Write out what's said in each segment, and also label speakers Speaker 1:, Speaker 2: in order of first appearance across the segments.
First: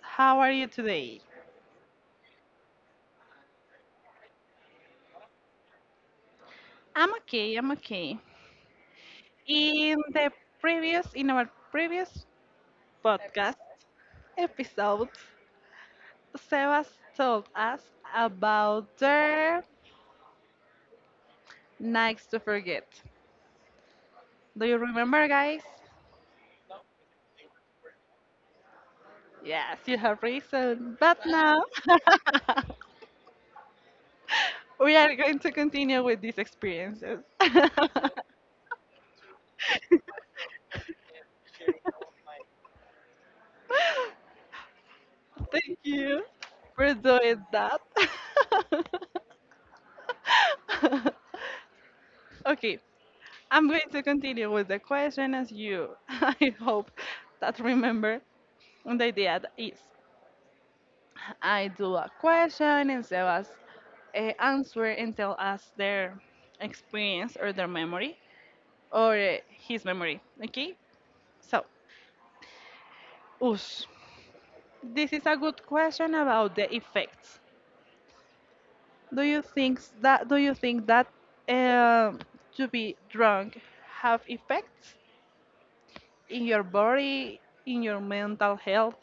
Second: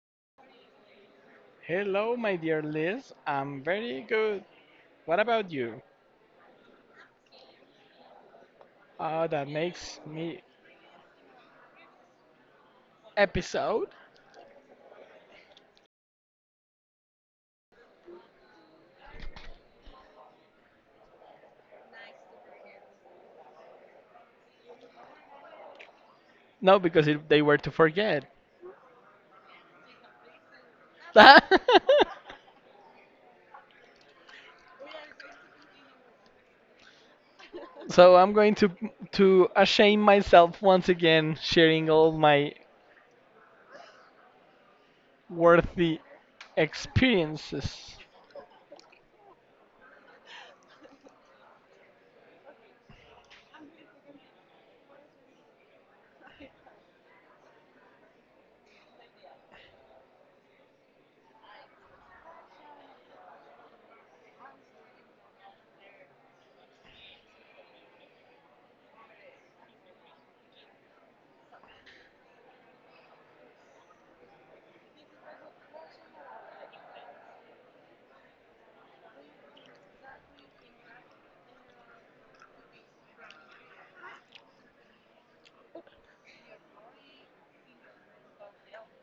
Speaker 1: How are you today?
Speaker 2: Hello, my dear Liz. I'm very good. What about you?
Speaker 1: I'm okay, I'm okay.
Speaker 2: That
Speaker 1: In
Speaker 2: makes
Speaker 1: the
Speaker 2: me
Speaker 1: in our previous podcast
Speaker 2: episode?
Speaker 1: episode, Sebas told us about their nights to forget. Do you remember, guys?
Speaker 2: No, because they were to forget.
Speaker 1: Yes, you have reason. But now we are going to continue with these experiences. Thank
Speaker 2: So I'm going to ashame myself once again, sharing all my worthy
Speaker 1: you for doing that.
Speaker 2: experiences.
Speaker 1: Okay, I'm going to continue with the question as you, I hope that remember. And the idea is I do a question and Sebas answer and tell us their experience or their memory or his memory. Okay, so, Ush, this is a good question about the effects. Do you think that um to be drunk have effects in your body, in your mental health,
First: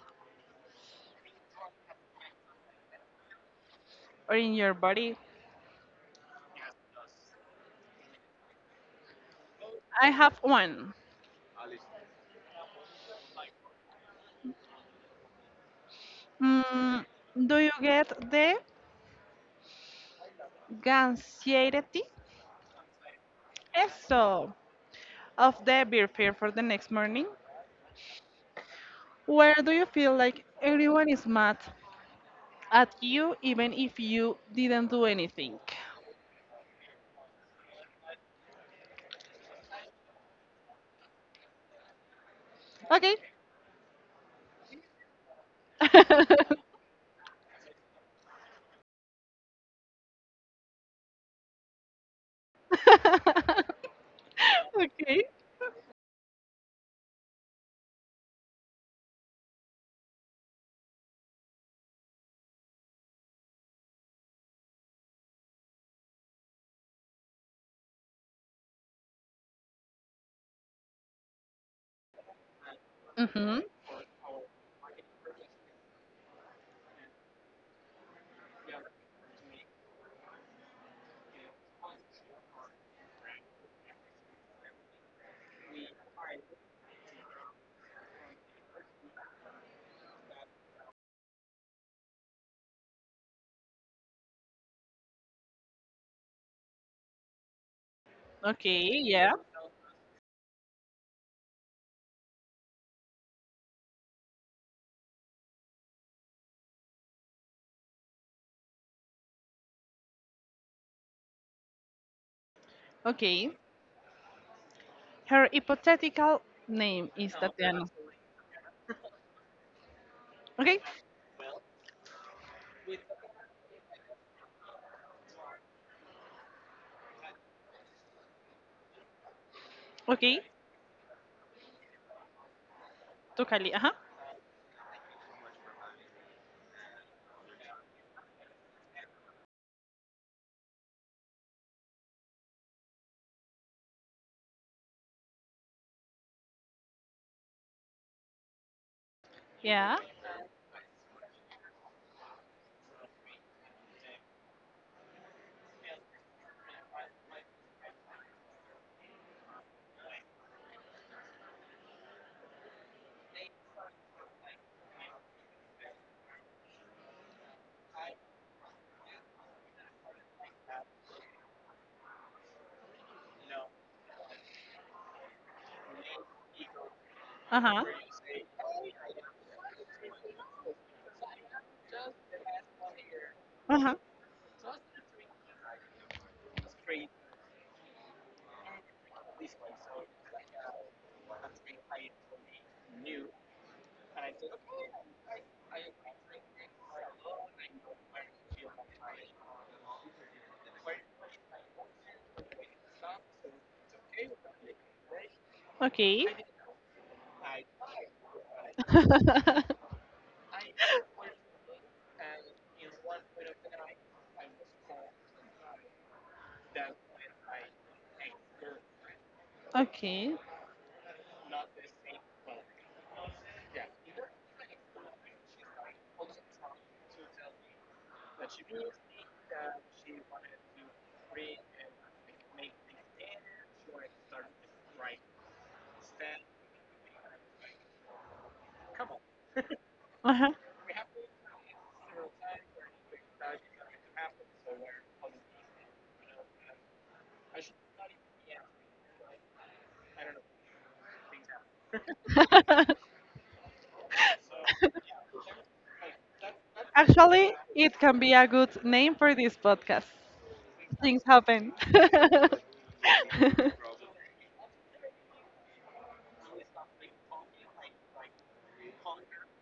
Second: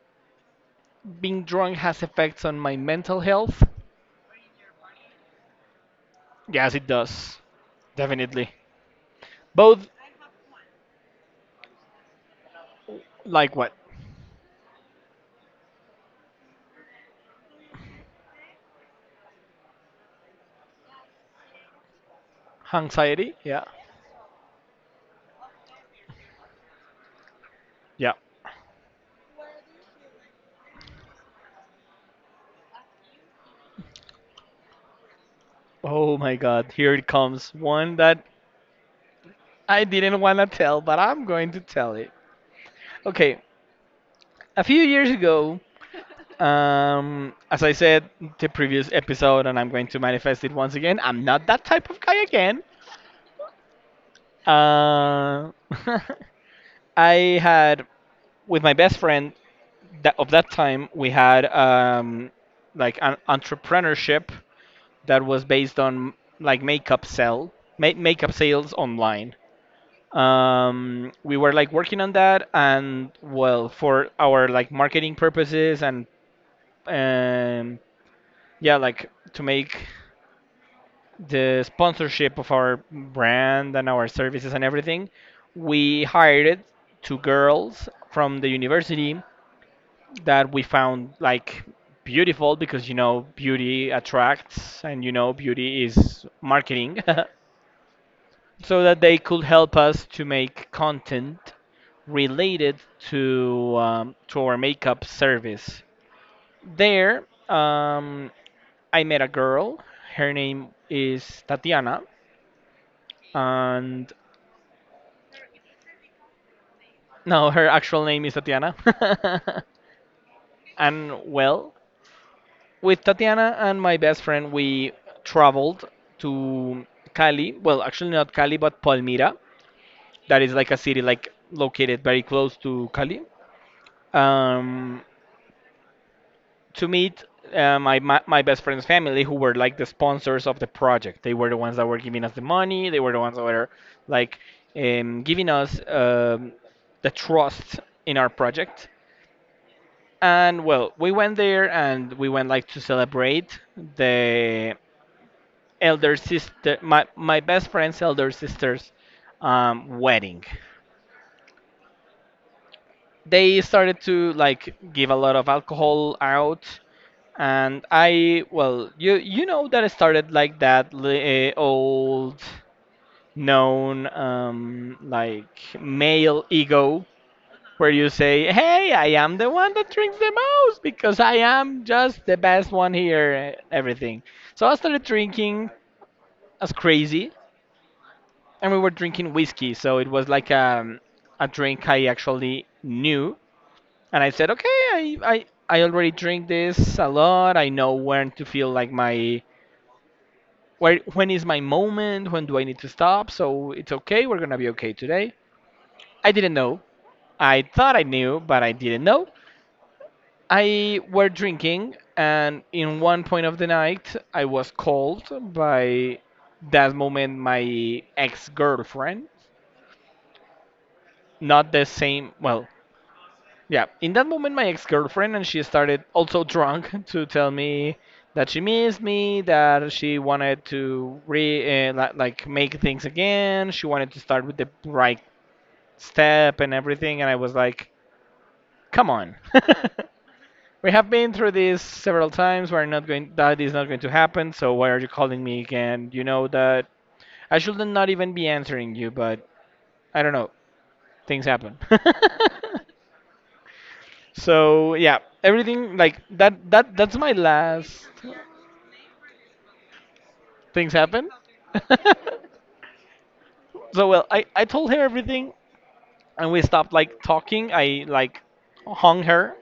Speaker 2: Being drunk has effects on my mental health.
Speaker 1: or in your body?
Speaker 2: Yes, it does. Definitely. Both,
Speaker 1: I have one.
Speaker 2: like what?
Speaker 1: Mm, do you get the anxiety?
Speaker 2: Anxiety? Yeah.
Speaker 1: Eso, of the beer fear for the next morning?
Speaker 2: Yeah.
Speaker 1: Where do you feel like everyone is mad at you even if you didn't do anything?
Speaker 2: Oh my god, here it comes. One that I didn't want to tell, but I'm going to tell it.
Speaker 1: Okay.
Speaker 2: Okay, a few years ago,
Speaker 1: Okay.
Speaker 2: as I said the previous episode, and I'm going to manifest it once again, I'm not that type of guy again. Uh, I had, with my best friend that of that time, we had like an entrepreneurship that was based on like makeup sell, makeup sales online. We were like working on that, and
Speaker 1: Mm-hmm.
Speaker 2: well, for our like marketing purposes, and um, yeah, like to make the sponsorship of our brand and our services and everything. We hired two girls from the university that we found like beautiful, because you know beauty attracts and you know beauty is marketing. So
Speaker 1: Okay,
Speaker 2: that they
Speaker 1: yeah.
Speaker 2: could help us to make content related to our makeup service. There, I met a girl. Her name is Tatiana,
Speaker 1: Okay.
Speaker 2: and
Speaker 1: Her hypothetical name is
Speaker 2: no, her
Speaker 1: Tatiana.
Speaker 2: actual name is Tatiana.
Speaker 1: Okay.
Speaker 2: And well, with Tatiana and my best friend, we traveled to Cali. Well, actually not Cali, but Palmira.
Speaker 1: Okay,
Speaker 2: That is like a city like located very close to Cali.
Speaker 1: to Cali. Uh-huh.
Speaker 2: Um, to meet my, my best friend's family, who were like the sponsors of the project. They were the ones that were giving us the money. They were the ones that were like, giving us the trust in our project.
Speaker 1: Yeah.
Speaker 2: And well, we went there and we went like to celebrate the elder sister, my best friend's elder sister's wedding. They started to like give a lot of alcohol out, and I, well, you know that I started like that old known, like male ego,
Speaker 1: Uh-huh.
Speaker 2: where you say, hey, I am the one that drinks the most because I am just the best one here,
Speaker 1: Uh-huh.
Speaker 2: everything. So I started drinking as crazy, and we were drinking whiskey, so it was like, a drink I actually knew. And I said, okay, I already drink this a lot, I know when to feel like my, where, when is my moment, when do I need to stop, so it's okay, we're gonna be okay today.
Speaker 1: Okay.
Speaker 2: I didn't know. I thought I knew, but I didn't know. I were drinking, and in one point of the night, I was called by, that moment, my ex-girlfriend.
Speaker 1: Okay.
Speaker 2: Not the same, well, yeah, in that moment, my ex girlfriend. And she started also drunk to tell me that she missed me, that she wanted to like make things again. She wanted to start with the right step and everything, and I was like, "Come on, we have been through this several times. We're not going. That is not going to happen. So why are you calling me again? You know that I should not even be answering you, but I don't know. Things happen."
Speaker 1: Uh-huh.
Speaker 2: So yeah, everything like that. That that's my
Speaker 1: Actually, it
Speaker 2: last
Speaker 1: can be a good name for this podcast.
Speaker 2: things
Speaker 1: Things
Speaker 2: happen.
Speaker 1: happen.
Speaker 2: So well, I told her everything, and we stopped like talking. I like hung her,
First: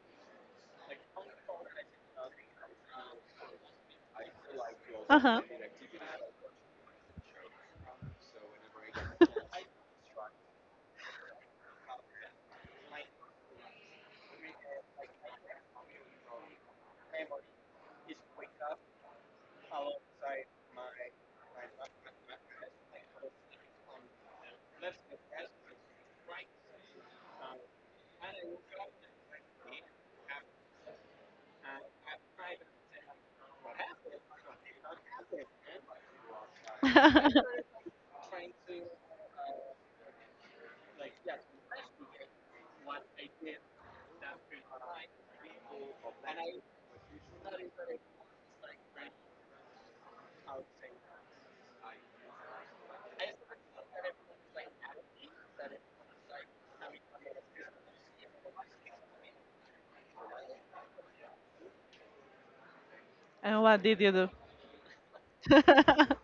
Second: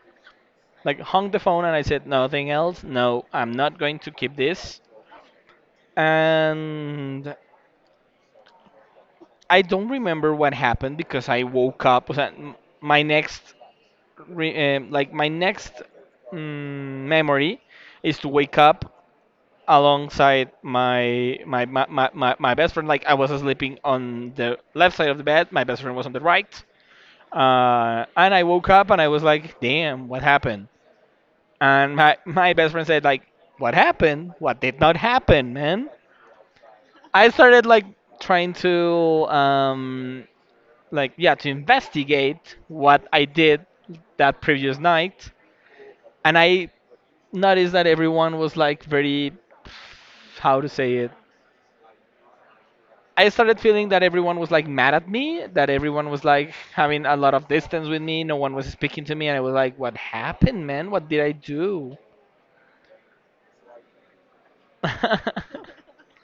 Speaker 2: like hung the phone, and I said nothing else. No, I'm not going to keep this.
Speaker 1: Uh-huh.
Speaker 2: And I don't remember what happened because I
Speaker 1: My,
Speaker 2: woke up. Was that my
Speaker 1: my,
Speaker 2: next, like my next
Speaker 1: memory
Speaker 2: memory is
Speaker 1: is
Speaker 2: to
Speaker 1: wake
Speaker 2: wake
Speaker 1: up
Speaker 2: up
Speaker 1: alongside
Speaker 2: alongside my, my best friend. Like I was sleeping on the left side of the bed, my best friend was on the right. And I woke up and I was like, damn, what happened? And my, best friend said like, what happened? What did not
Speaker 1: my.
Speaker 2: happen, man? I started like trying to like, yeah, to investigate what I did that previous night, and I noticed that everyone was like very, how to say it, I started feeling that everyone was like mad at me, that everyone was like having a lot of distance with me, no one was speaking to me, and I was like, what happened, man? What did I do?
Speaker 1: And what did you do?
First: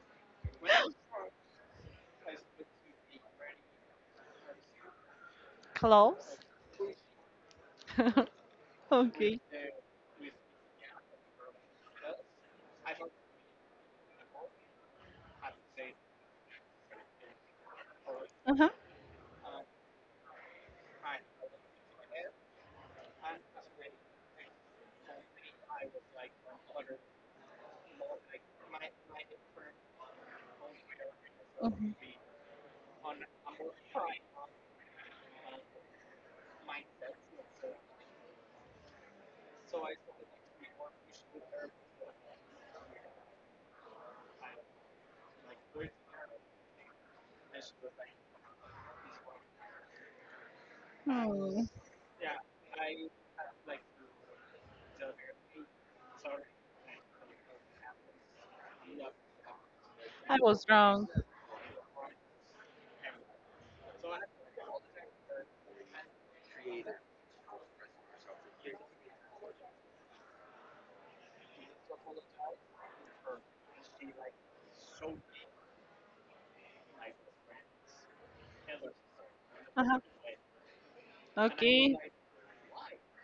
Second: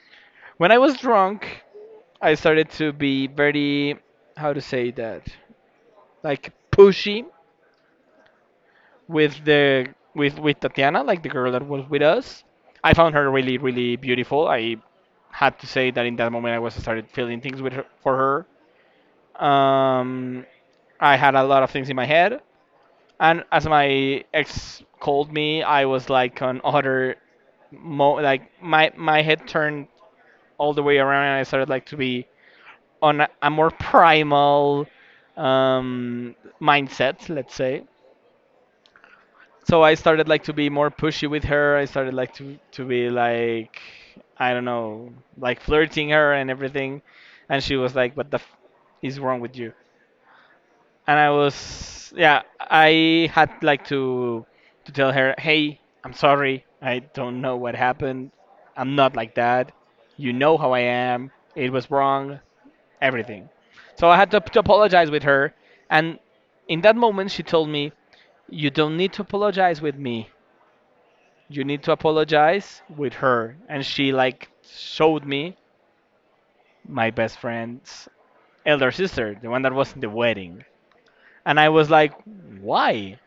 Speaker 2: When I was drunk, I started to be very, how to say that,
Speaker 1: Close.
Speaker 2: like pushy
Speaker 1: Okay.
Speaker 2: with the, with Tatiana, like the girl that was with us. I found her really, really beautiful. I had to say that in that moment I was started feeling things with her, for
Speaker 1: Uh-huh.
Speaker 2: her. I had a lot of things in my head. And as my ex called me, I was like on other mo like my, head turned all the way around, and I started like
Speaker 1: Mhm.
Speaker 2: to be on a, more primal um mindset, let's say. So I started like to be more pushy with her. I started like to be like, I don't know, like flirting her and everything. And she was like, "What the f is wrong with you?" And I
Speaker 1: Oh.
Speaker 2: was, yeah, I had like to tell her, "Hey, I'm sorry. I don't know what happened. I'm not like that. You
Speaker 1: I
Speaker 2: know
Speaker 1: was
Speaker 2: how I
Speaker 1: wrong.
Speaker 2: am. It was wrong, everything." So I had to apologize with her, and in that moment she told me, "You don't need to apologize with me. You need to apologize with her." And she like showed me my best friend's elder sister, the one that was in
Speaker 1: Uh-huh.
Speaker 2: the wedding. And I was
Speaker 1: Okay.
Speaker 2: like, "Why?"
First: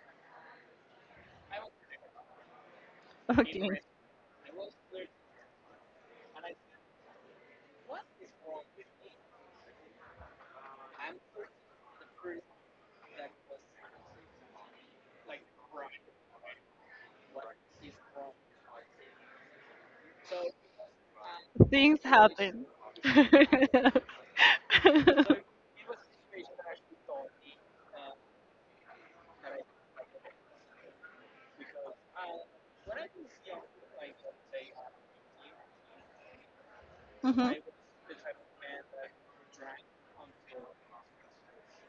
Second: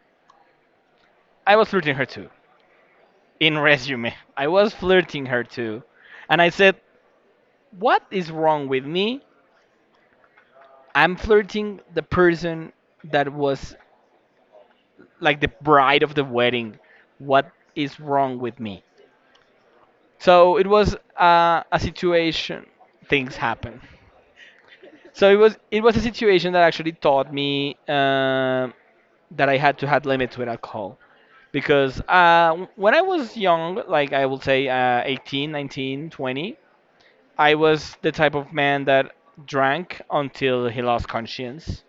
Speaker 2: I was flirting her too. In
Speaker 1: Okay.
Speaker 2: resume, I was flirting her too. And I said, what is wrong with me? I'm flirting the person that was like the bride of the wedding. What is wrong with me? So it was a
Speaker 1: Things happen.
Speaker 2: situation. Things happen. So it was, it was a situation that actually taught me that I had to have limits with alcohol, because when I was young, like I will say, 18, 19, 20,
Speaker 1: Mm-hmm.
Speaker 2: I was the type of man that drank until he lost conscience.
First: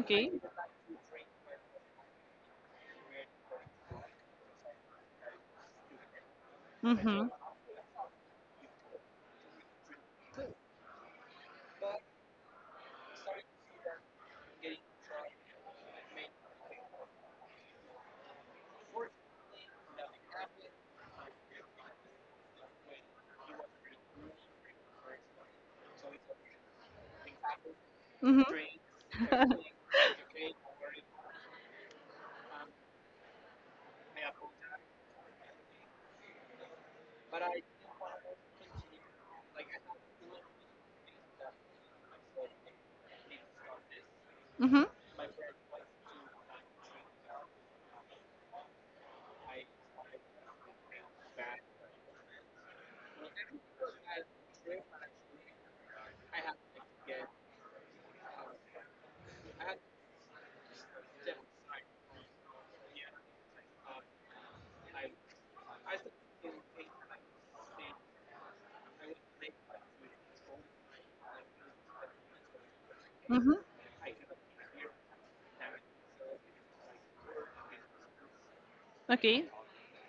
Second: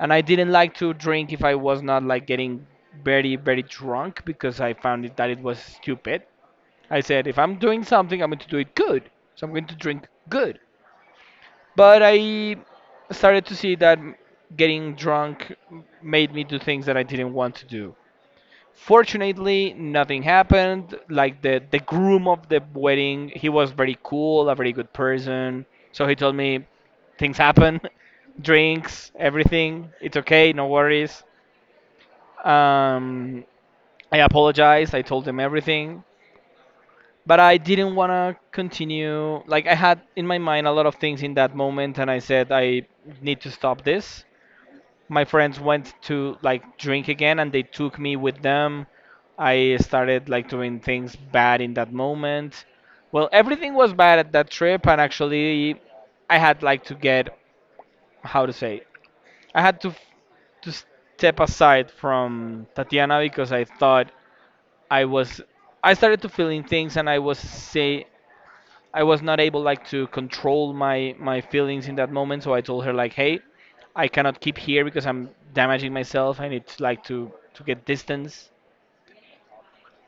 Speaker 2: And I didn't like to drink if I was not like getting very, very drunk, because I found it, that it was stupid. I said,
Speaker 1: Mm-hmm.
Speaker 2: if I'm doing something, I'm going to do it good. So I'm going to drink good. But I started to see that getting drunk made me do things that I didn't want to do. Fortunately, nothing happened. Like the groom of the wedding, he was very cool, a very good person. So he told me, things happen,
Speaker 1: Mm-hmm.
Speaker 2: drinks,
Speaker 1: Mm-hmm.
Speaker 2: everything. It's okay, no worries. Um, I apologized. I told him everything, but I didn't want to continue. Like I had in my mind a lot of things in that moment, and I said I need to stop this. My friends went to like drink again, and they took me with them. I started like doing things bad in that moment. Well, everything was bad at that trip, and actually I had like to get, how to say, I had to step aside from Tatiana, because I thought I was, I started to feeling things, and I was say I was not able like to control my, feelings in that moment, so I told her like, "Hey,
Speaker 1: Mm-hmm.
Speaker 2: I cannot keep here because I'm damaging myself. I need like to get distance
Speaker 1: Okay.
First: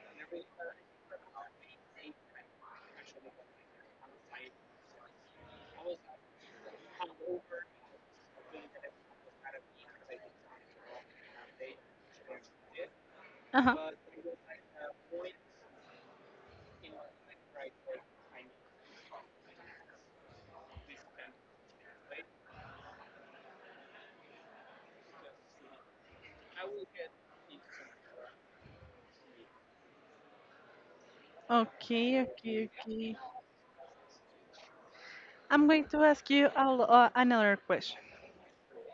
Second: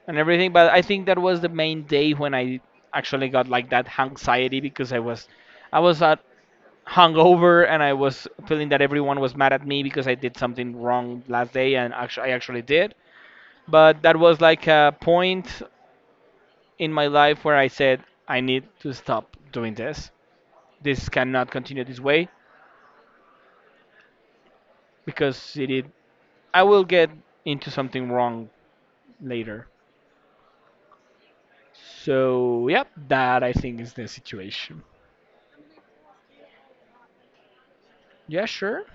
Speaker 2: and everything." But I think that was the main day when I actually got like that anxiety, because I was, I was uh, hungover, and I was feeling that everyone was mad at me because I did something wrong last day, and actually I actually did.
Speaker 1: Uh-huh.
Speaker 2: But that was like a point in my life where I said I need to stop doing this, this cannot continue this way, because I will get into something wrong later.
Speaker 1: Okay,
Speaker 2: So
Speaker 1: okay,
Speaker 2: yep,
Speaker 1: okay.
Speaker 2: that I think is the situation.
Speaker 1: I'm going to ask you another question.
Speaker 2: Yeah, sure.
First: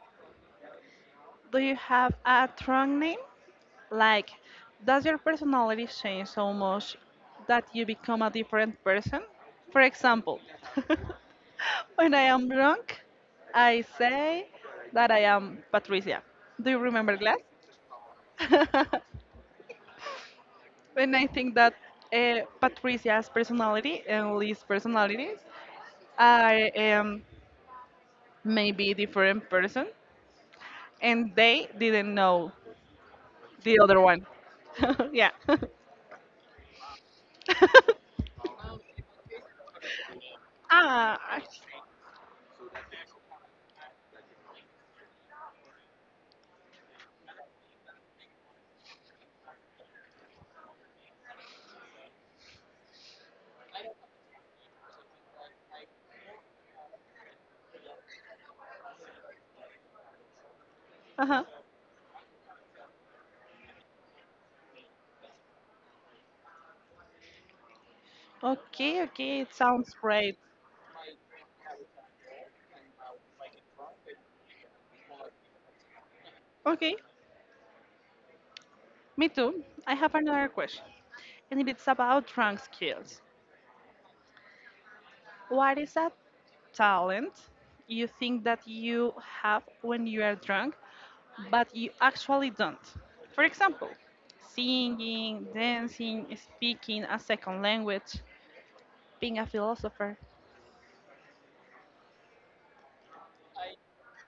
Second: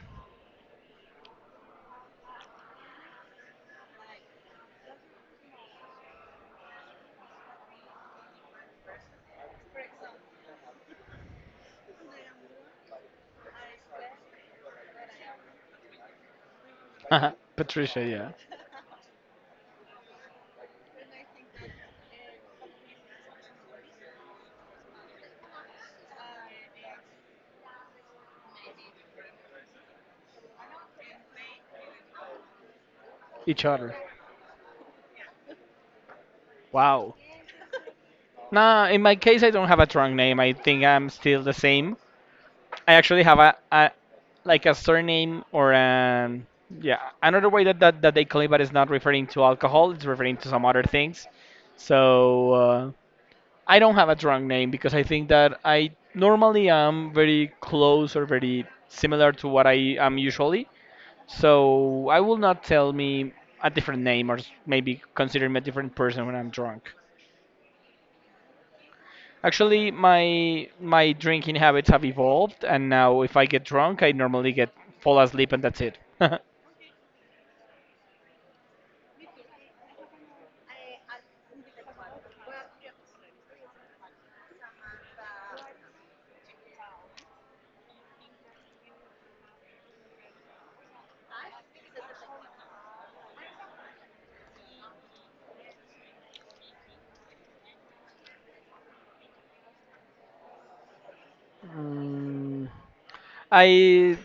Speaker 1: Do you have a strong name? Like, does your personality change so much that you become a different person? For example, when I am drunk, I say that I am Patricia. Do you remember that?
Speaker 2: Patricia, yeah.
Speaker 1: When I think that Patricia's personality and Lee's personalities, I am maybe different person, and they didn't know
Speaker 2: Each
Speaker 1: the
Speaker 2: other.
Speaker 1: other one. Yeah.
Speaker 2: Wow. Nah, in my case I don't have a strong name. I think I'm
Speaker 1: Ah.
Speaker 2: still the same. I actually have a, like a surname or an, yeah, another way that, that they call it, but it's not referring to alcohol, it's referring to some other things. So I don't have a drunk name, because I think that I normally am very close or very similar to what I am usually.
Speaker 1: Uh-huh.
Speaker 2: So I will not tell me a different name, or maybe consider me a different person when I'm drunk.
Speaker 1: Okay, okay, it sounds
Speaker 2: Actually,
Speaker 1: great.
Speaker 2: my, drinking habits have evolved, and now if I get drunk, I normally get fall asleep and that's it.
Speaker 1: Okay, me too. I have another question, and it's about trunk skills. What is that talent you think that you have when you are drunk, but you actually don't? For example, singing, dancing, speaking a second language, being a philosopher.
Speaker 2: Mm, I,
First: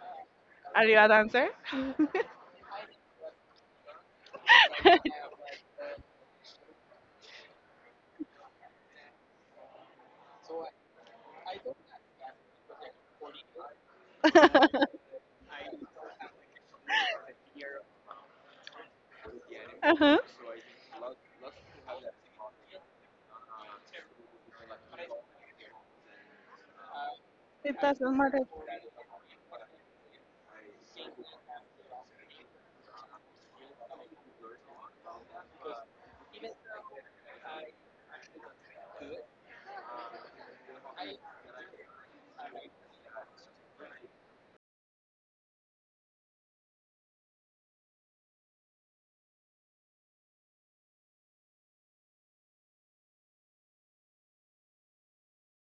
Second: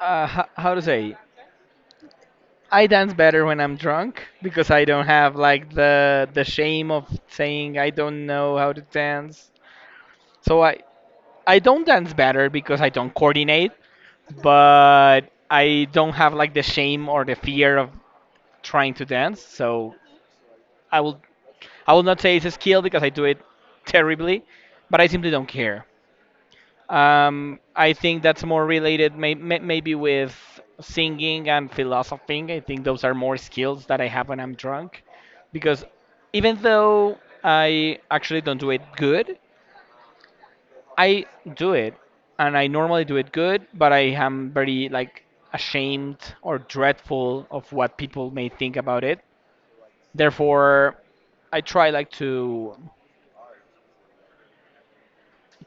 Speaker 2: how to
Speaker 1: Are you a
Speaker 2: say,
Speaker 1: dancer?
Speaker 2: I dance better when I'm drunk because I don't have like the shame of saying I don't know how to dance. So I don't dance better because I don't coordinate,
Speaker 1: Uh-huh.
Speaker 2: but I don't have like the shame or the fear of trying to dance. So I will I will not say it's a skill because I do it terribly, but I simply don't care. Um,
Speaker 1: It
Speaker 2: I
Speaker 1: doesn't
Speaker 2: think
Speaker 1: matter.
Speaker 2: that's more related maybe with singing and philosophing. I think those are more skills that I have when I'm drunk because even though I actually don't do it good, I do it and I normally do it good, but I am very like ashamed or dreadful of what people may think about it. Therefore, I try like to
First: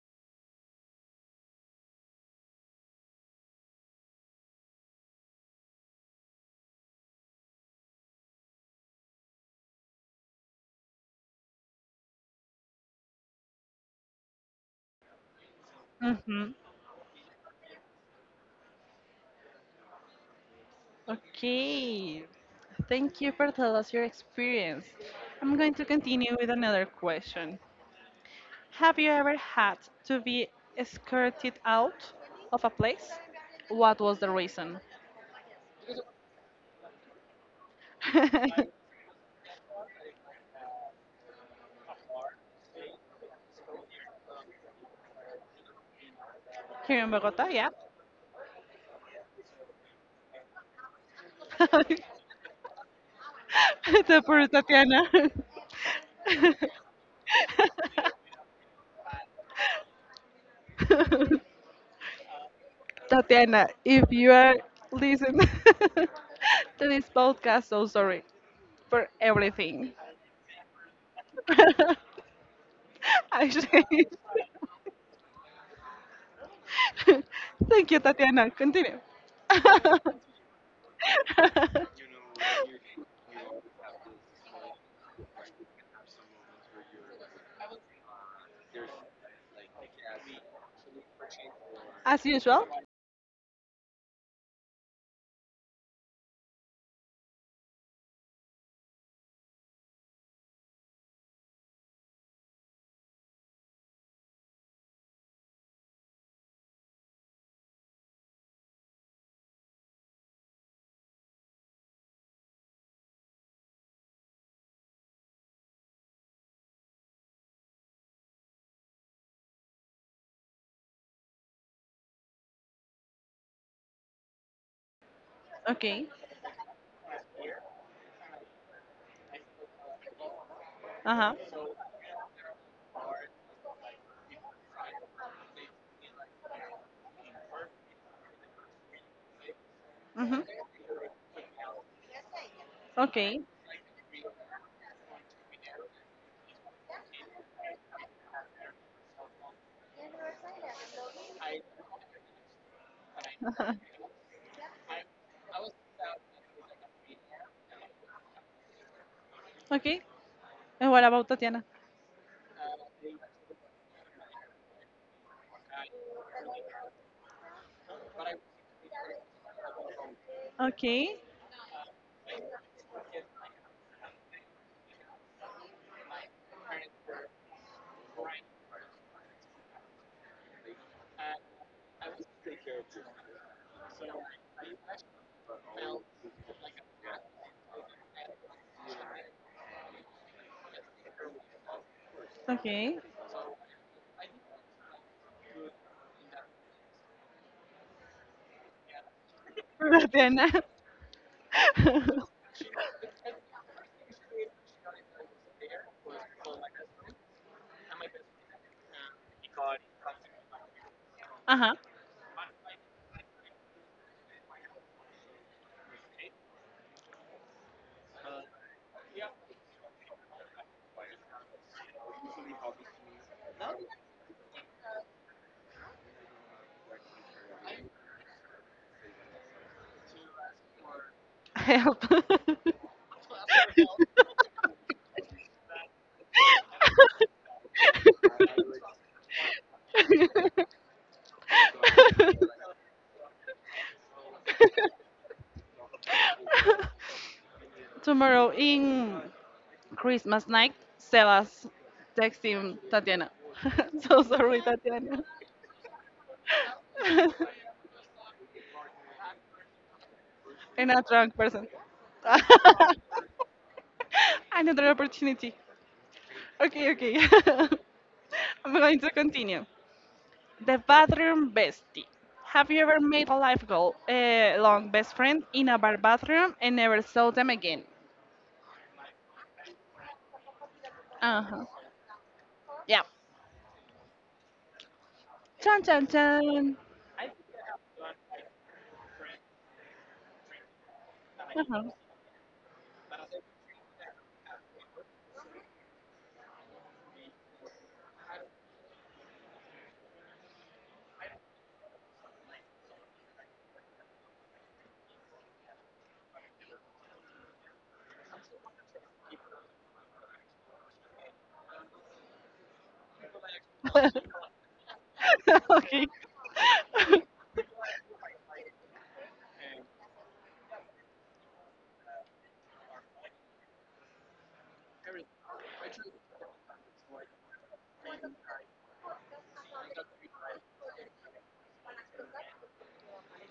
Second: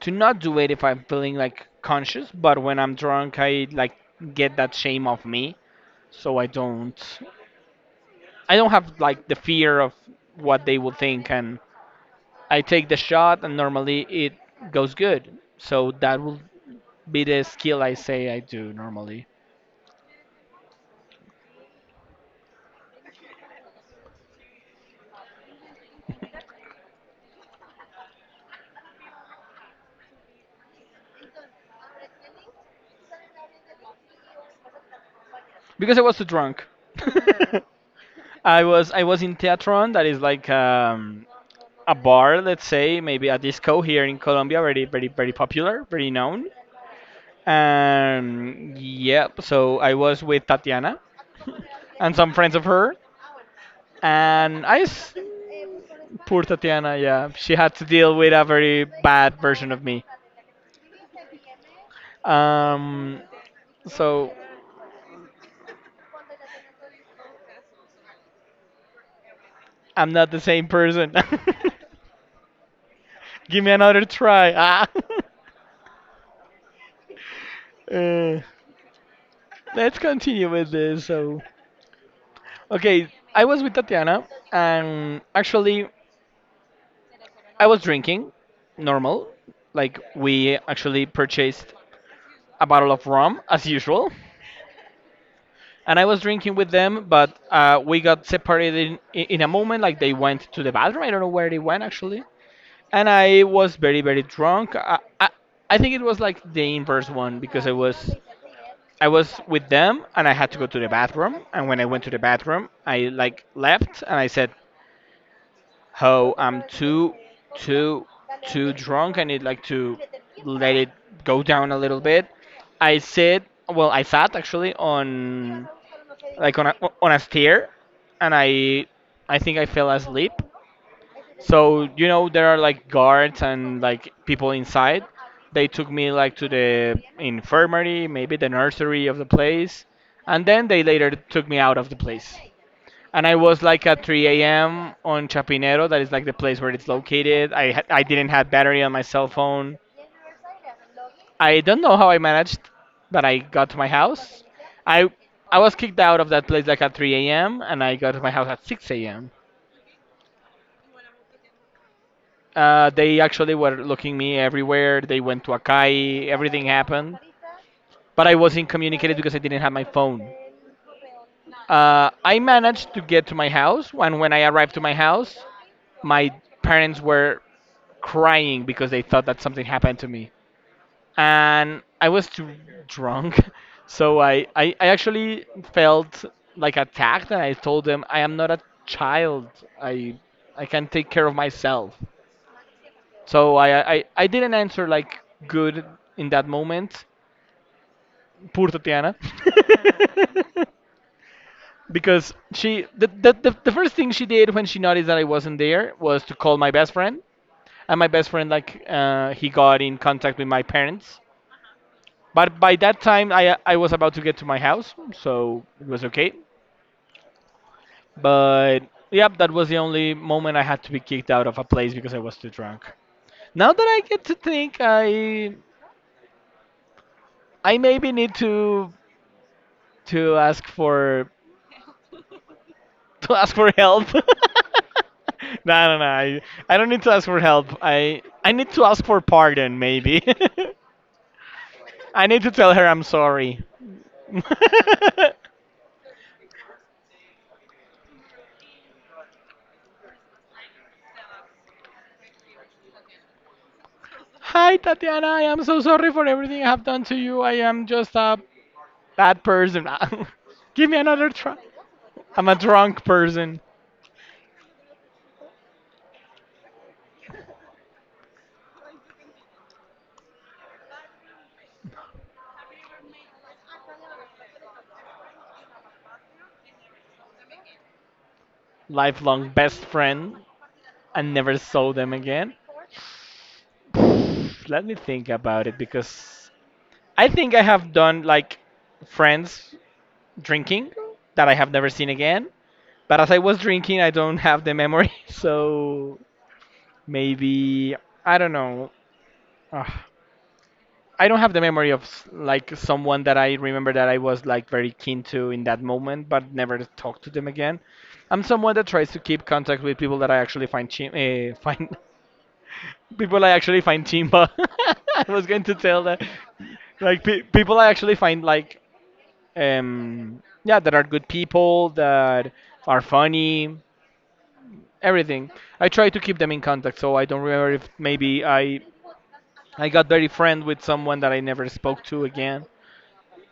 Speaker 2: to not do it if I'm feeling like conscious, but when I'm drunk, I like get that shame off me, so I don't have like the fear of what they will think, and I take the shot, and normally it goes good. So that will
Speaker 1: Mm-hmm.
Speaker 2: be the skill I say I do normally
Speaker 1: Okay. Thank you for telling us your experience. I'm going to continue with another question. Have you ever had to be escorted out of a place? What was the reason?
Speaker 2: because I was too drunk. I
Speaker 1: Here
Speaker 2: was I was in Teatron, that is like a bar, let's say, maybe a disco here in Colombia, very very very popular, very known.
Speaker 1: in Bogota, yeah.
Speaker 2: And yep. So I was with Tatiana
Speaker 1: The
Speaker 2: and some friends of her,
Speaker 1: poor
Speaker 2: and I. s-
Speaker 1: Tatiana.
Speaker 2: Poor Tatiana. Yeah, she had to deal with a very bad version of me. Um,
Speaker 1: Tatiana, if you
Speaker 2: so
Speaker 1: are listening to this podcast, so sorry for everything.
Speaker 2: I'm not the same person.
Speaker 1: I
Speaker 2: Give me another
Speaker 1: changed.
Speaker 2: try. Ah.
Speaker 1: Thank you,
Speaker 2: Uh,
Speaker 1: Tatiana. Continue.
Speaker 2: let's continue with this. So, okay, I was with Tatiana, and actually, I was drinking normal. Like, we actually purchased
Speaker 1: As
Speaker 2: a
Speaker 1: usual.
Speaker 2: bottle of rum as usual, and I was drinking with them. But we got separated in a moment. Like they went to the bathroom. I don't know where they went actually. And I was very very drunk. I think it was like the inverse one because I was with them and I had to go to the bathroom. And when I went to the bathroom, I like left and I said, how I'm too too drunk. I need like to let it go down a little bit. I sit I sat actually on
Speaker 1: Okay.
Speaker 2: like on a stair, and I think I fell asleep.
Speaker 1: Uh huh.
Speaker 2: So you know there are like guards and like people inside. They took me like to the infirmary, maybe the nursery of the place,
Speaker 1: Mm-hmm.
Speaker 2: and then they later took me out of the place. And I
Speaker 1: Okay.
Speaker 2: was like at 3 a.m. on Chapinero, that is like the place where it's located. I didn't have battery on my cell phone. I don't know how I managed, but I got to my house. I I was kicked out of that place like at 3 a.m. and I got to my house at 6 a.m.
Speaker 1: Okay. And what about Tatiana?
Speaker 2: They actually were looking me everywhere. They went to Akai. Everything happened, but I wasn't communicated because I didn't have my phone.
Speaker 1: Okay.
Speaker 2: I managed to get to my house, and when I arrived to my house, my parents were crying because they thought that something happened to me. And I was too drunk. So I actually felt like attacked and I told them I am not a child. I I can take care of myself.
Speaker 1: Okay.
Speaker 2: So I didn't answer like good in that moment. Poor Tatiana.
Speaker 1: Tatiana.
Speaker 2: because she the first thing she did when she noticed that I wasn't there was to call my best friend. And my best friend like he got in contact with my parents.
Speaker 1: Uh huh.
Speaker 2: But by that time, I was about to get to my house, so it was okay. But yep, that was the only moment I had to be kicked out of a place because I was too drunk. Now that I get to think, I maybe need to ask for
Speaker 1: Help.
Speaker 2: to ask for help. No, no, no. I, I don't need to ask for help. I need to ask for pardon, maybe. I need to tell her I'm sorry.
Speaker 1: Tomorrow in Christmas night, Sebas texting Tatiana. So sorry,
Speaker 2: Hi,
Speaker 1: Tatiana.
Speaker 2: Tatiana. I am so sorry for everything I have done to you. I am just a bad person. Give
Speaker 1: And
Speaker 2: me
Speaker 1: a
Speaker 2: another
Speaker 1: drunk
Speaker 2: try.
Speaker 1: person.
Speaker 2: I'm a drunk person,
Speaker 1: Another opportunity. Okay, okay. I'm going to continue. The bathroom bestie. Have you ever made a life goal, a long best friend in a bar bathroom and never saw them again?
Speaker 2: lifelong best friend, and
Speaker 1: Uh
Speaker 2: never
Speaker 1: huh.
Speaker 2: saw them again.
Speaker 1: Yeah.
Speaker 2: Let me think about it
Speaker 1: Chan chan
Speaker 2: because
Speaker 1: chan.
Speaker 2: I think I have done like friends drinking that I
Speaker 1: Uh
Speaker 2: have never
Speaker 1: huh.
Speaker 2: seen again. But as I was drinking, I don't have the memory, so maybe I don't know. Ugh. I don't have the memory of like someone that I remember that I was like very keen to in that moment, but never talked to them again. I'm someone that tries to keep contact with people that I actually find people I actually find chimba. I was going to tell
Speaker 1: Okay.
Speaker 2: that like people I actually find like yeah that are good people that are funny everything. I try to keep them in contact, so I don't remember if maybe I got very friend with someone that I never spoke to again.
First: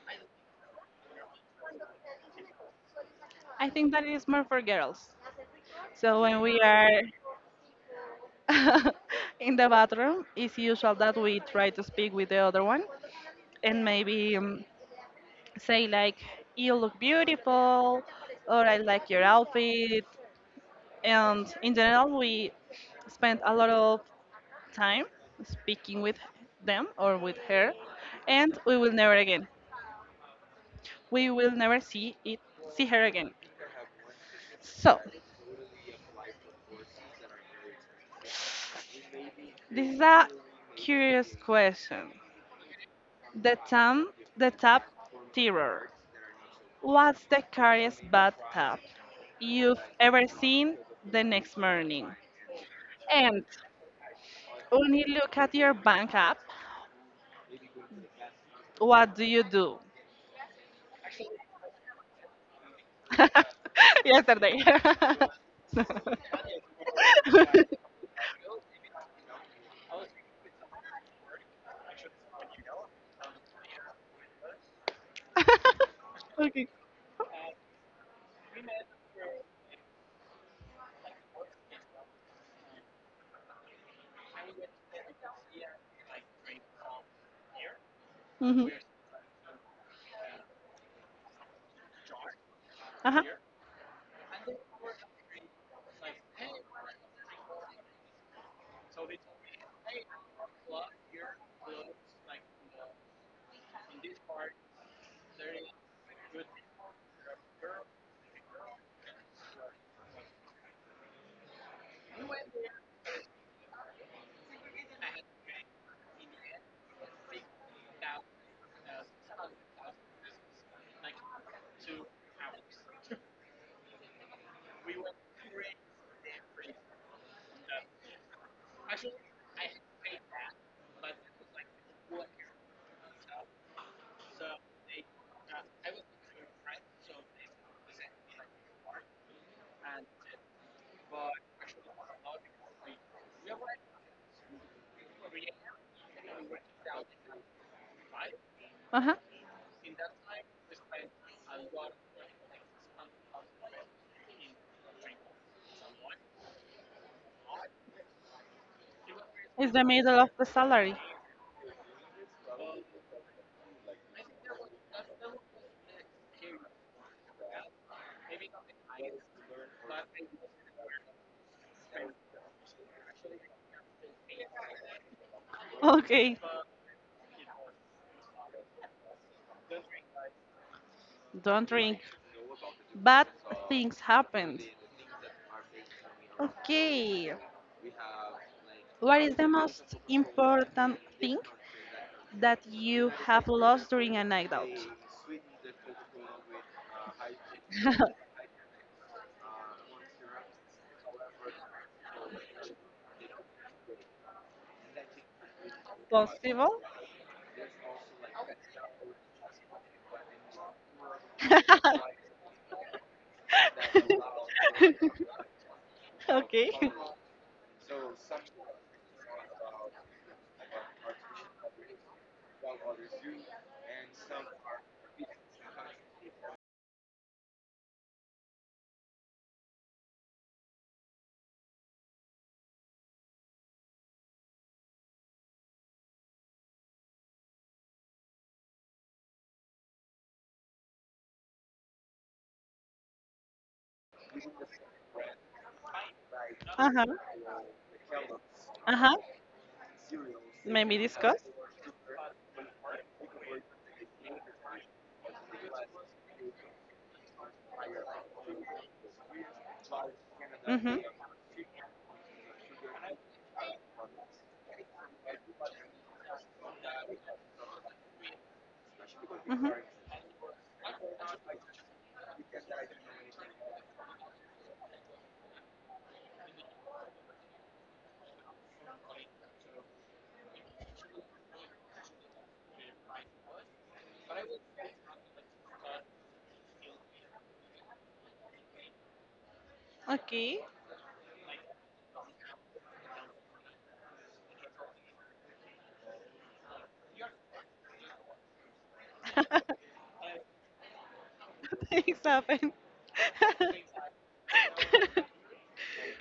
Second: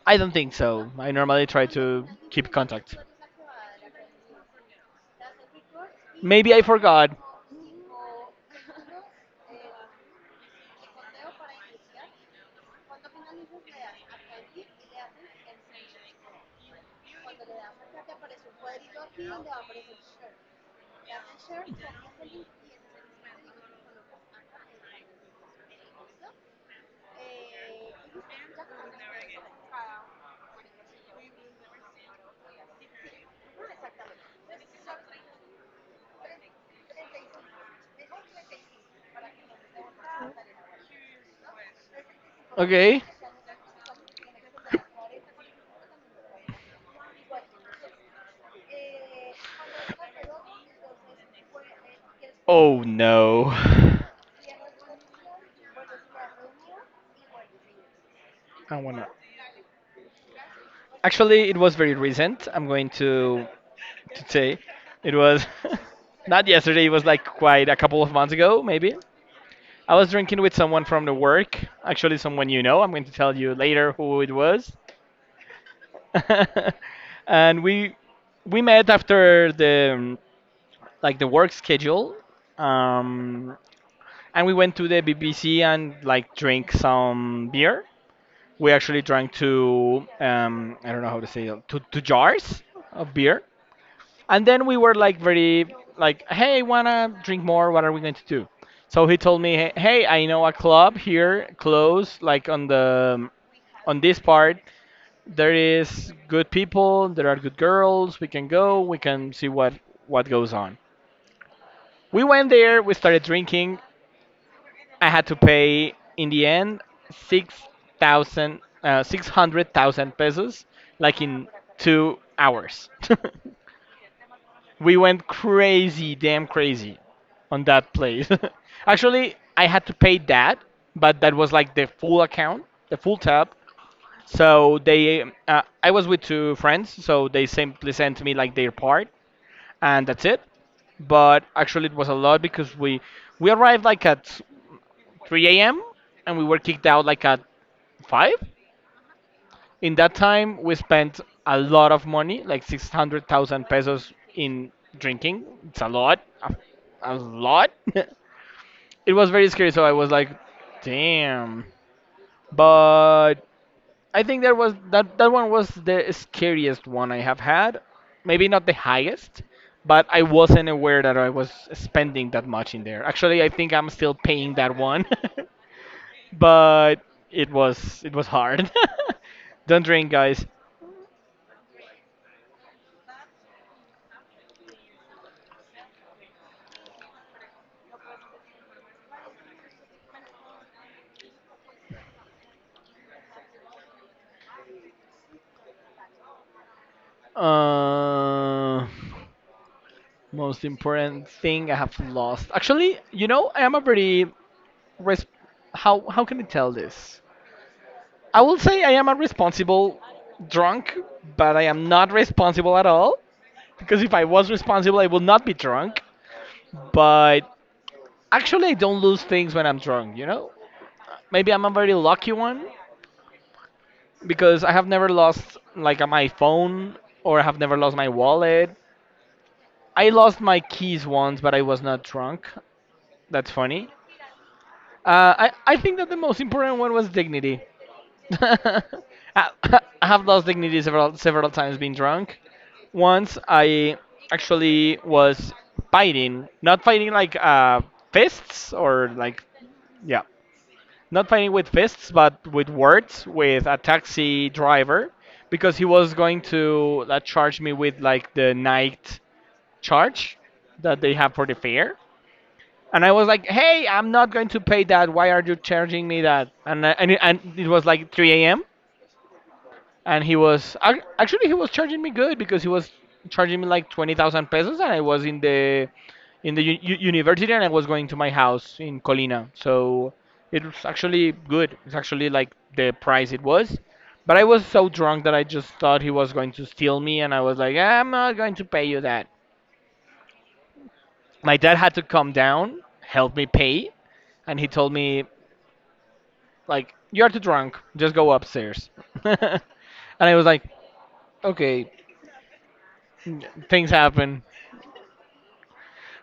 Speaker 2: I don't think so. I normally try to keep contact.
Speaker 1: I think that is more for girls. So when
Speaker 2: Maybe
Speaker 1: we
Speaker 2: I
Speaker 1: are
Speaker 2: forgot.
Speaker 1: in the bathroom, it's usual that we try to speak with the other one and maybe say like, "You look beautiful," or "I like your outfit." And in general, we spend a lot of time speaking with them or with her, and we will never again. We will never see her again. So this is a curious question.
Speaker 2: Okay.
Speaker 1: The term the tap terror. What's the scariest bad tap you've ever seen the next morning?
Speaker 2: Oh
Speaker 1: And
Speaker 2: no.
Speaker 1: when you look at your bank app,
Speaker 2: I wanna.
Speaker 1: what do you do?
Speaker 2: Actually, it was very recent. I'm going to say
Speaker 1: Yesterday.
Speaker 2: it was not yesterday. It was like quite a couple of months ago, maybe. I was drinking with someone from the work. Actually, someone you know. I'm going to tell you later who it was.
Speaker 1: Okay.
Speaker 2: And we met after the like the work schedule, um, and we went to the BBC and like drink some beer.
Speaker 1: Mhm.
Speaker 2: We actually drank two I don't know how to say it, two jars
Speaker 1: Uh
Speaker 2: of
Speaker 1: huh.
Speaker 2: beer. And then we were like very like, hey, wanna drink more? What are we going to do? So he told me, hey, I know a club here close, like on this part. There is good people. There are good girls. We can go. We can see what goes on. We went there. We started drinking. I had to pay in the end six 600,000 pesos, like in 2 hours. We went crazy, damn crazy, on that place. Actually, I had to pay that, but that was like the full tab. So they, I was with two friends, so they simply sent me like their part, and that's it. But actually, it was a lot because we arrived like at 3 a.m. and we were kicked out like at 5.
Speaker 1: Uh huh.
Speaker 2: In that time, we spent a lot of money, like 600,000 pesos in drinking. It's a lot. A lot. It was very scary,
Speaker 1: It's the
Speaker 2: so I was
Speaker 1: middle
Speaker 2: like,
Speaker 1: of the salary.
Speaker 2: damn. But I think that that one was the scariest one I have had. Maybe not the highest, but I wasn't aware that I was spending that much in there. Actually, I think I'm still paying that one.
Speaker 1: Okay.
Speaker 2: But it was hard. Don't drink, guys.
Speaker 1: Don't drink. Bad things happen. Okay. What is the most important thing that you have lost during a night out?
Speaker 2: Uh, Most important thing I have lost. Actually, you know, I am a very res- how can I tell
Speaker 1: Possible?
Speaker 2: this? I will say I am a responsible drunk, but I am not responsible at all. Because if I was responsible, I would not be drunk.
Speaker 1: Okay.
Speaker 2: But actually, I don't lose things when I'm drunk. You know, maybe I'm a very lucky one because I have never lost like my phone or I have never lost my wallet. I lost my keys once, but I was not drunk. That's funny. I think that the most important one was dignity. I, I have lost dignity several several times being drunk. Once I actually was fighting, not
Speaker 1: Uh huh.
Speaker 2: fighting like fists
Speaker 1: Uh
Speaker 2: or
Speaker 1: huh.
Speaker 2: like yeah,
Speaker 1: Maybe
Speaker 2: not
Speaker 1: discuss.
Speaker 2: fighting with fists, but with words with a taxi driver because he was going to charge me with like the night charge
Speaker 1: Mm hmm.
Speaker 2: that they have for the fare. And I was like, "Hey, I'm not going to pay that. Why are you charging me that?" And it was like 3 a.m.
Speaker 1: Mm hmm.
Speaker 2: and he was actually he was charging me good because he was charging me like 20,000 pesos and I was in the in the university and I was going to my house in Colina. So it was actually good. It's actually like the price it was. But I was so drunk that I just thought he was going to steal me and I was like, "Ah, I'm not going to pay you that."
Speaker 1: Okay.
Speaker 2: My dad had to come down, help me pay, and he told me like, "You're too drunk, just go upstairs." And I was like, "Okay,
Speaker 1: Things happen.
Speaker 2: things happen."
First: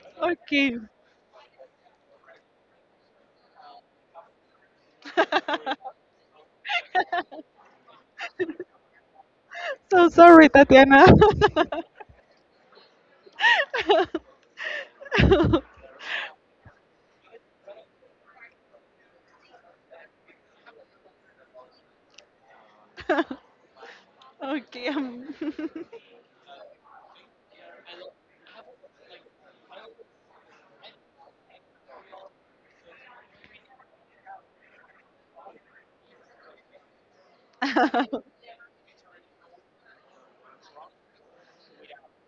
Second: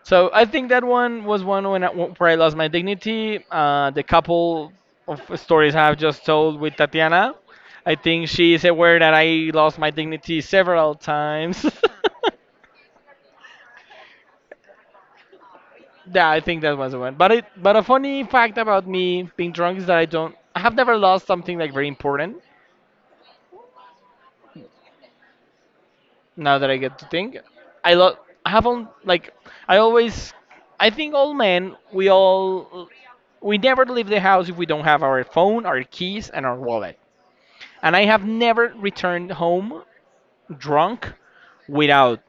Speaker 2: So I think
Speaker 1: Okay.
Speaker 2: that one was one where I lost my dignity, the couple of stories I've just told with Tatiana. I think she is aware that I lost my
Speaker 1: So
Speaker 2: dignity
Speaker 1: sorry,
Speaker 2: several
Speaker 1: Tatiana.
Speaker 2: times. Yeah, I think that was the one. But a funny fact about me being drunk is that I have never lost something like very important,
Speaker 1: Okay.
Speaker 2: now that I get to think. I love. I have on like. I always. I think all men. We all. We never leave the house if we don't have our phone, our keys, and our wallet. And I have never returned home drunk without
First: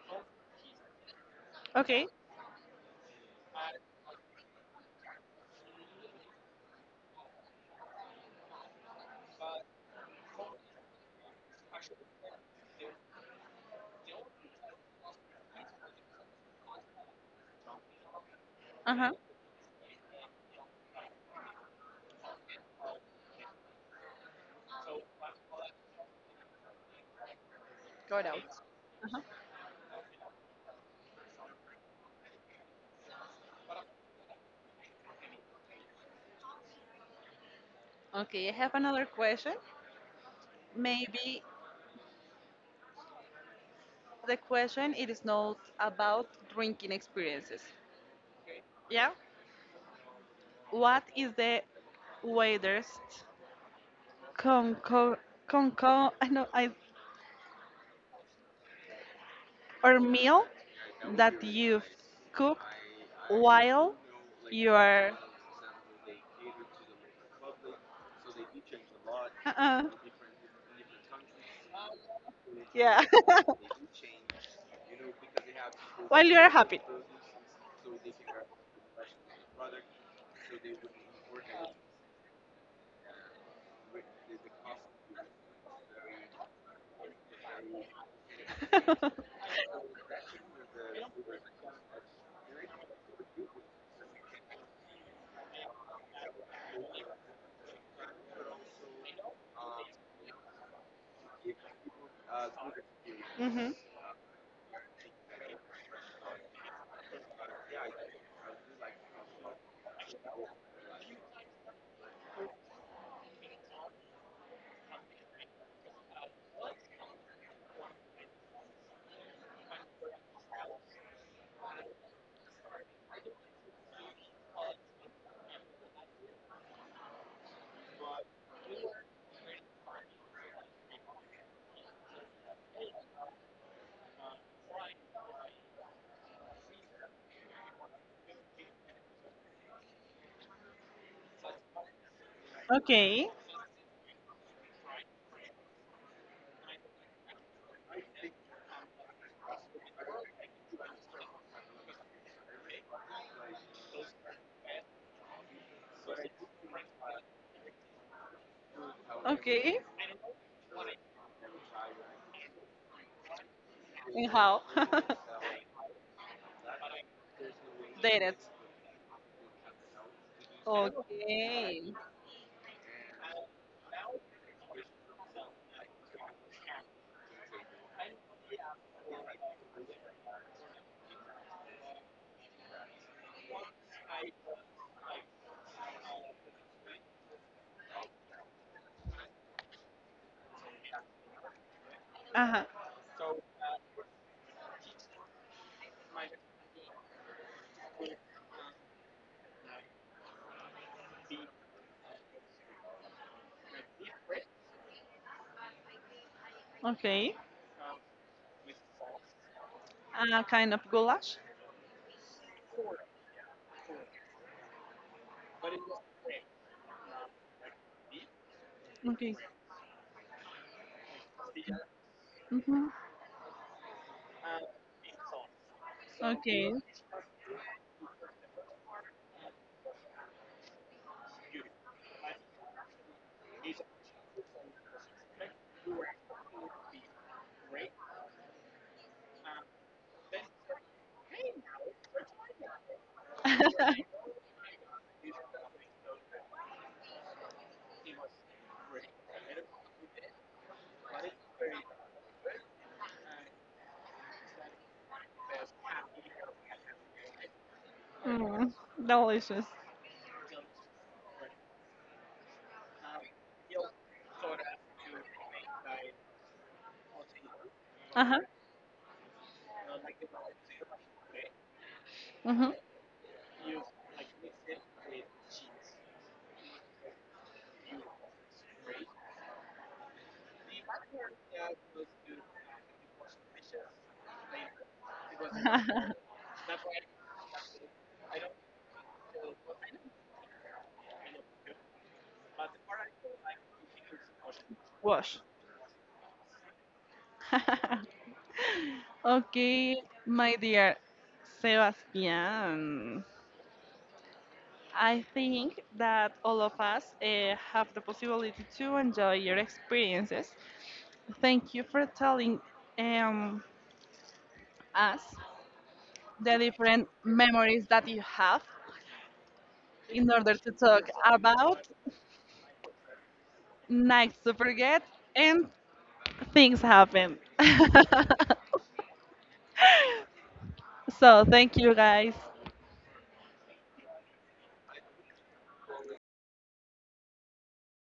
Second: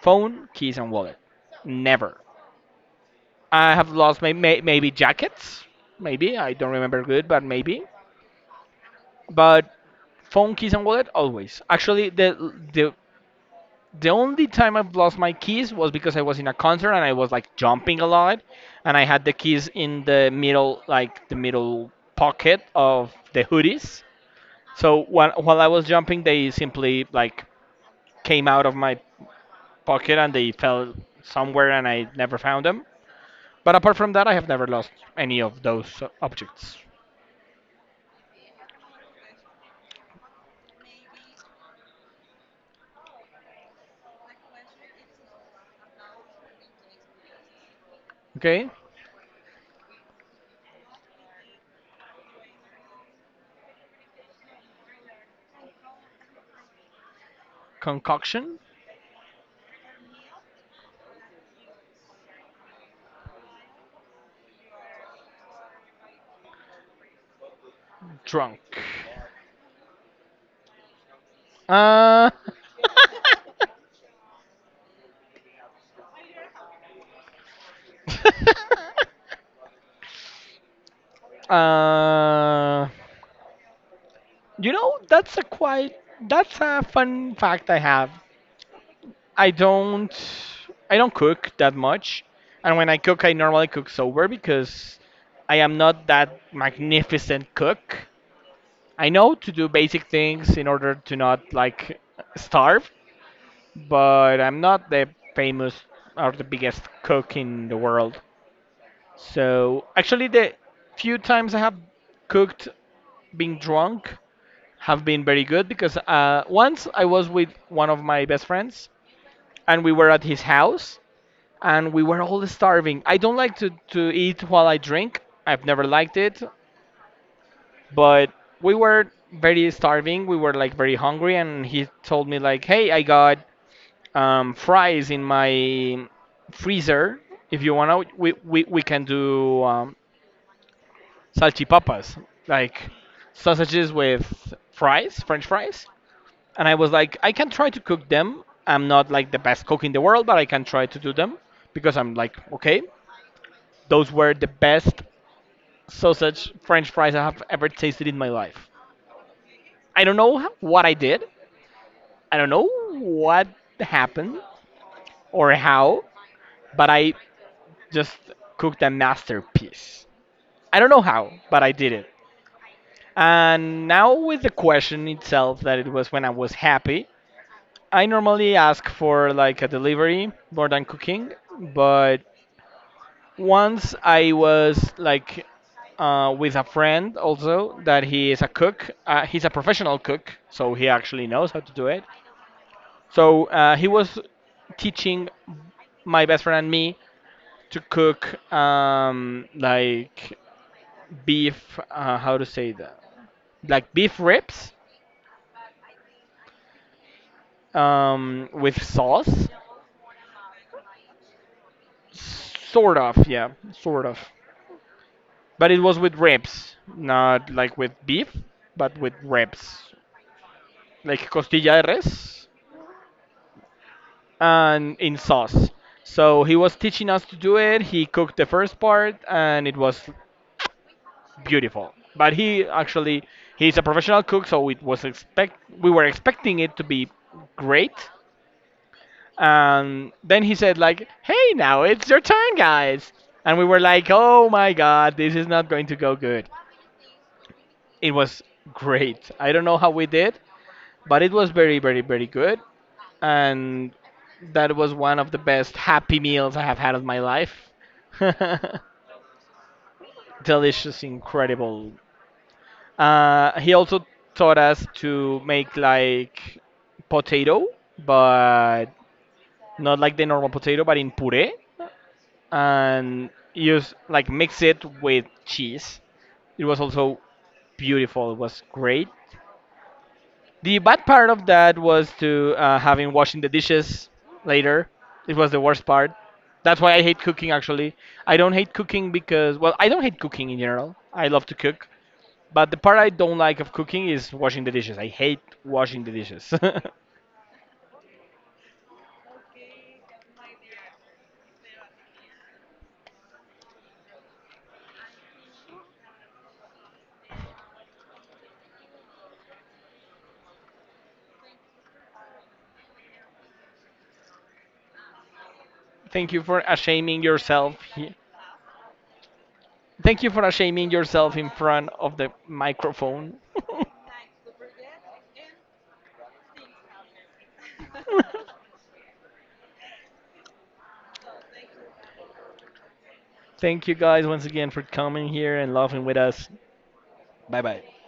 Speaker 2: phone, keys, and wallet.
Speaker 1: Okay.
Speaker 2: Never. I have lost maybe jackets. Maybe I don't remember good, but maybe. But phone, keys, and wallet always. Actually, the only time I've lost my keys was because I was in a concert and I was like jumping a lot,
Speaker 1: Uh
Speaker 2: and I
Speaker 1: huh.
Speaker 2: had the keys in the middle, like the middle pocket of the hoodies. So while I was jumping, they simply like came out of my pocket and they fell somewhere, and I never found them. But apart from that, I have never lost any of those objects.
Speaker 1: Okay. I have another question. Maybe the question it is not about drinking experiences.
Speaker 2: Okay,
Speaker 1: Yeah. What is the weirdest conco conco? I know. I
Speaker 2: concoction,
Speaker 1: or meal that you've cooked while you are
Speaker 2: drunk.
Speaker 1: uh-uh.
Speaker 2: Uh.
Speaker 1: Yeah. While you are happy.
Speaker 2: uh. You know, that's a fun fact I have. I don't I don't cook that much, and when I cook, I normally cook sober because I am not that magnificent cook. I know to do basic things in order to not like starve,
Speaker 1: Hmm.
Speaker 2: but I'm not the famous or the biggest cook in the world. So actually, the few times I have cooked being drunk have been very good because once I was with one of my best friends and we were at his house and we were all starving. I don't like to eat while I drink, I've never liked it, but we were very starving. We were like very hungry, and he told me, like, "Hey, I got fries in my freezer. If you wanna, we can do salchipapas, like
Speaker 1: Okay,
Speaker 2: sausages with fries, French fries." And I was like, "I can try to cook them. I'm not like the best cook in the world, but I can try to do them." Because I'm like, okay, those were the best sausage French fries I have ever tasted in my life.
Speaker 1: okay.
Speaker 2: I don't know what I did. I don't know what
Speaker 1: And
Speaker 2: happened
Speaker 1: how?
Speaker 2: or how, but I just
Speaker 1: Dated.
Speaker 2: cooked a masterpiece. I don't know how, but I did
Speaker 1: Okay.
Speaker 2: it. And now with the question itself that it was when I was happy, I normally ask for like a delivery more than cooking, but once I was like with a friend also that he is a cook. He's a professional cook, so he actually knows how to do it.
Speaker 1: Uh huh.
Speaker 2: So he was teaching my best friend and me to cook, like beef. How to say that? Like beef ribs,
Speaker 1: Okay.
Speaker 2: with sauce.
Speaker 1: Kind of goulash.
Speaker 2: Sort of, yeah, sort of. But it was with ribs, not like with beef, but with
Speaker 1: Okay.
Speaker 2: ribs. Like costilla de res,
Speaker 1: Mm-hmm.
Speaker 2: and in sauce. So he
Speaker 1: Okay.
Speaker 2: was teaching us to do it. He cooked the first part and it was beautiful. But he actually he's a professional cook, so it was expect we were expecting it to be great. And then he said like, "Hey, now it's your turn, guys." And we were like, "Oh my god, this is not going to go good." It was great. I don't know how we did, but it was very very good. And that was one of the best happy meals I have had of my life.
Speaker 1: mm, delicious.
Speaker 2: Delicious, incredible. He also taught us to make like potato,
Speaker 1: Uh huh.
Speaker 2: but not like the normal potato, but in puree,
Speaker 1: Mm-hmm.
Speaker 2: and use like mix it with cheese. It was also beautiful. It was great. The bad part of that was to, having washing the dishes later. It was the worst part. That's why I hate cooking. Actually, I don't hate cooking because, well, I don't hate cooking in general. I love to cook, but the part I don't like of cooking is washing the dishes. I
Speaker 1: Wash.
Speaker 2: hate washing the dishes.
Speaker 1: Okay, my dear Sebastian. I think that all of us have the possibility to enjoy your experiences. Thank you for telling um, us
Speaker 2: Thank you
Speaker 1: the
Speaker 2: for
Speaker 1: different
Speaker 2: ashaming yourself.
Speaker 1: memories that you have
Speaker 2: Thank
Speaker 1: in
Speaker 2: you for
Speaker 1: order to
Speaker 2: ashaming
Speaker 1: talk
Speaker 2: yourself in
Speaker 1: about
Speaker 2: front of the microphone.
Speaker 1: nights to forget and things happen. So thank you guys.
Speaker 2: Thank you guys once again for coming here and laughing with us. Bye bye.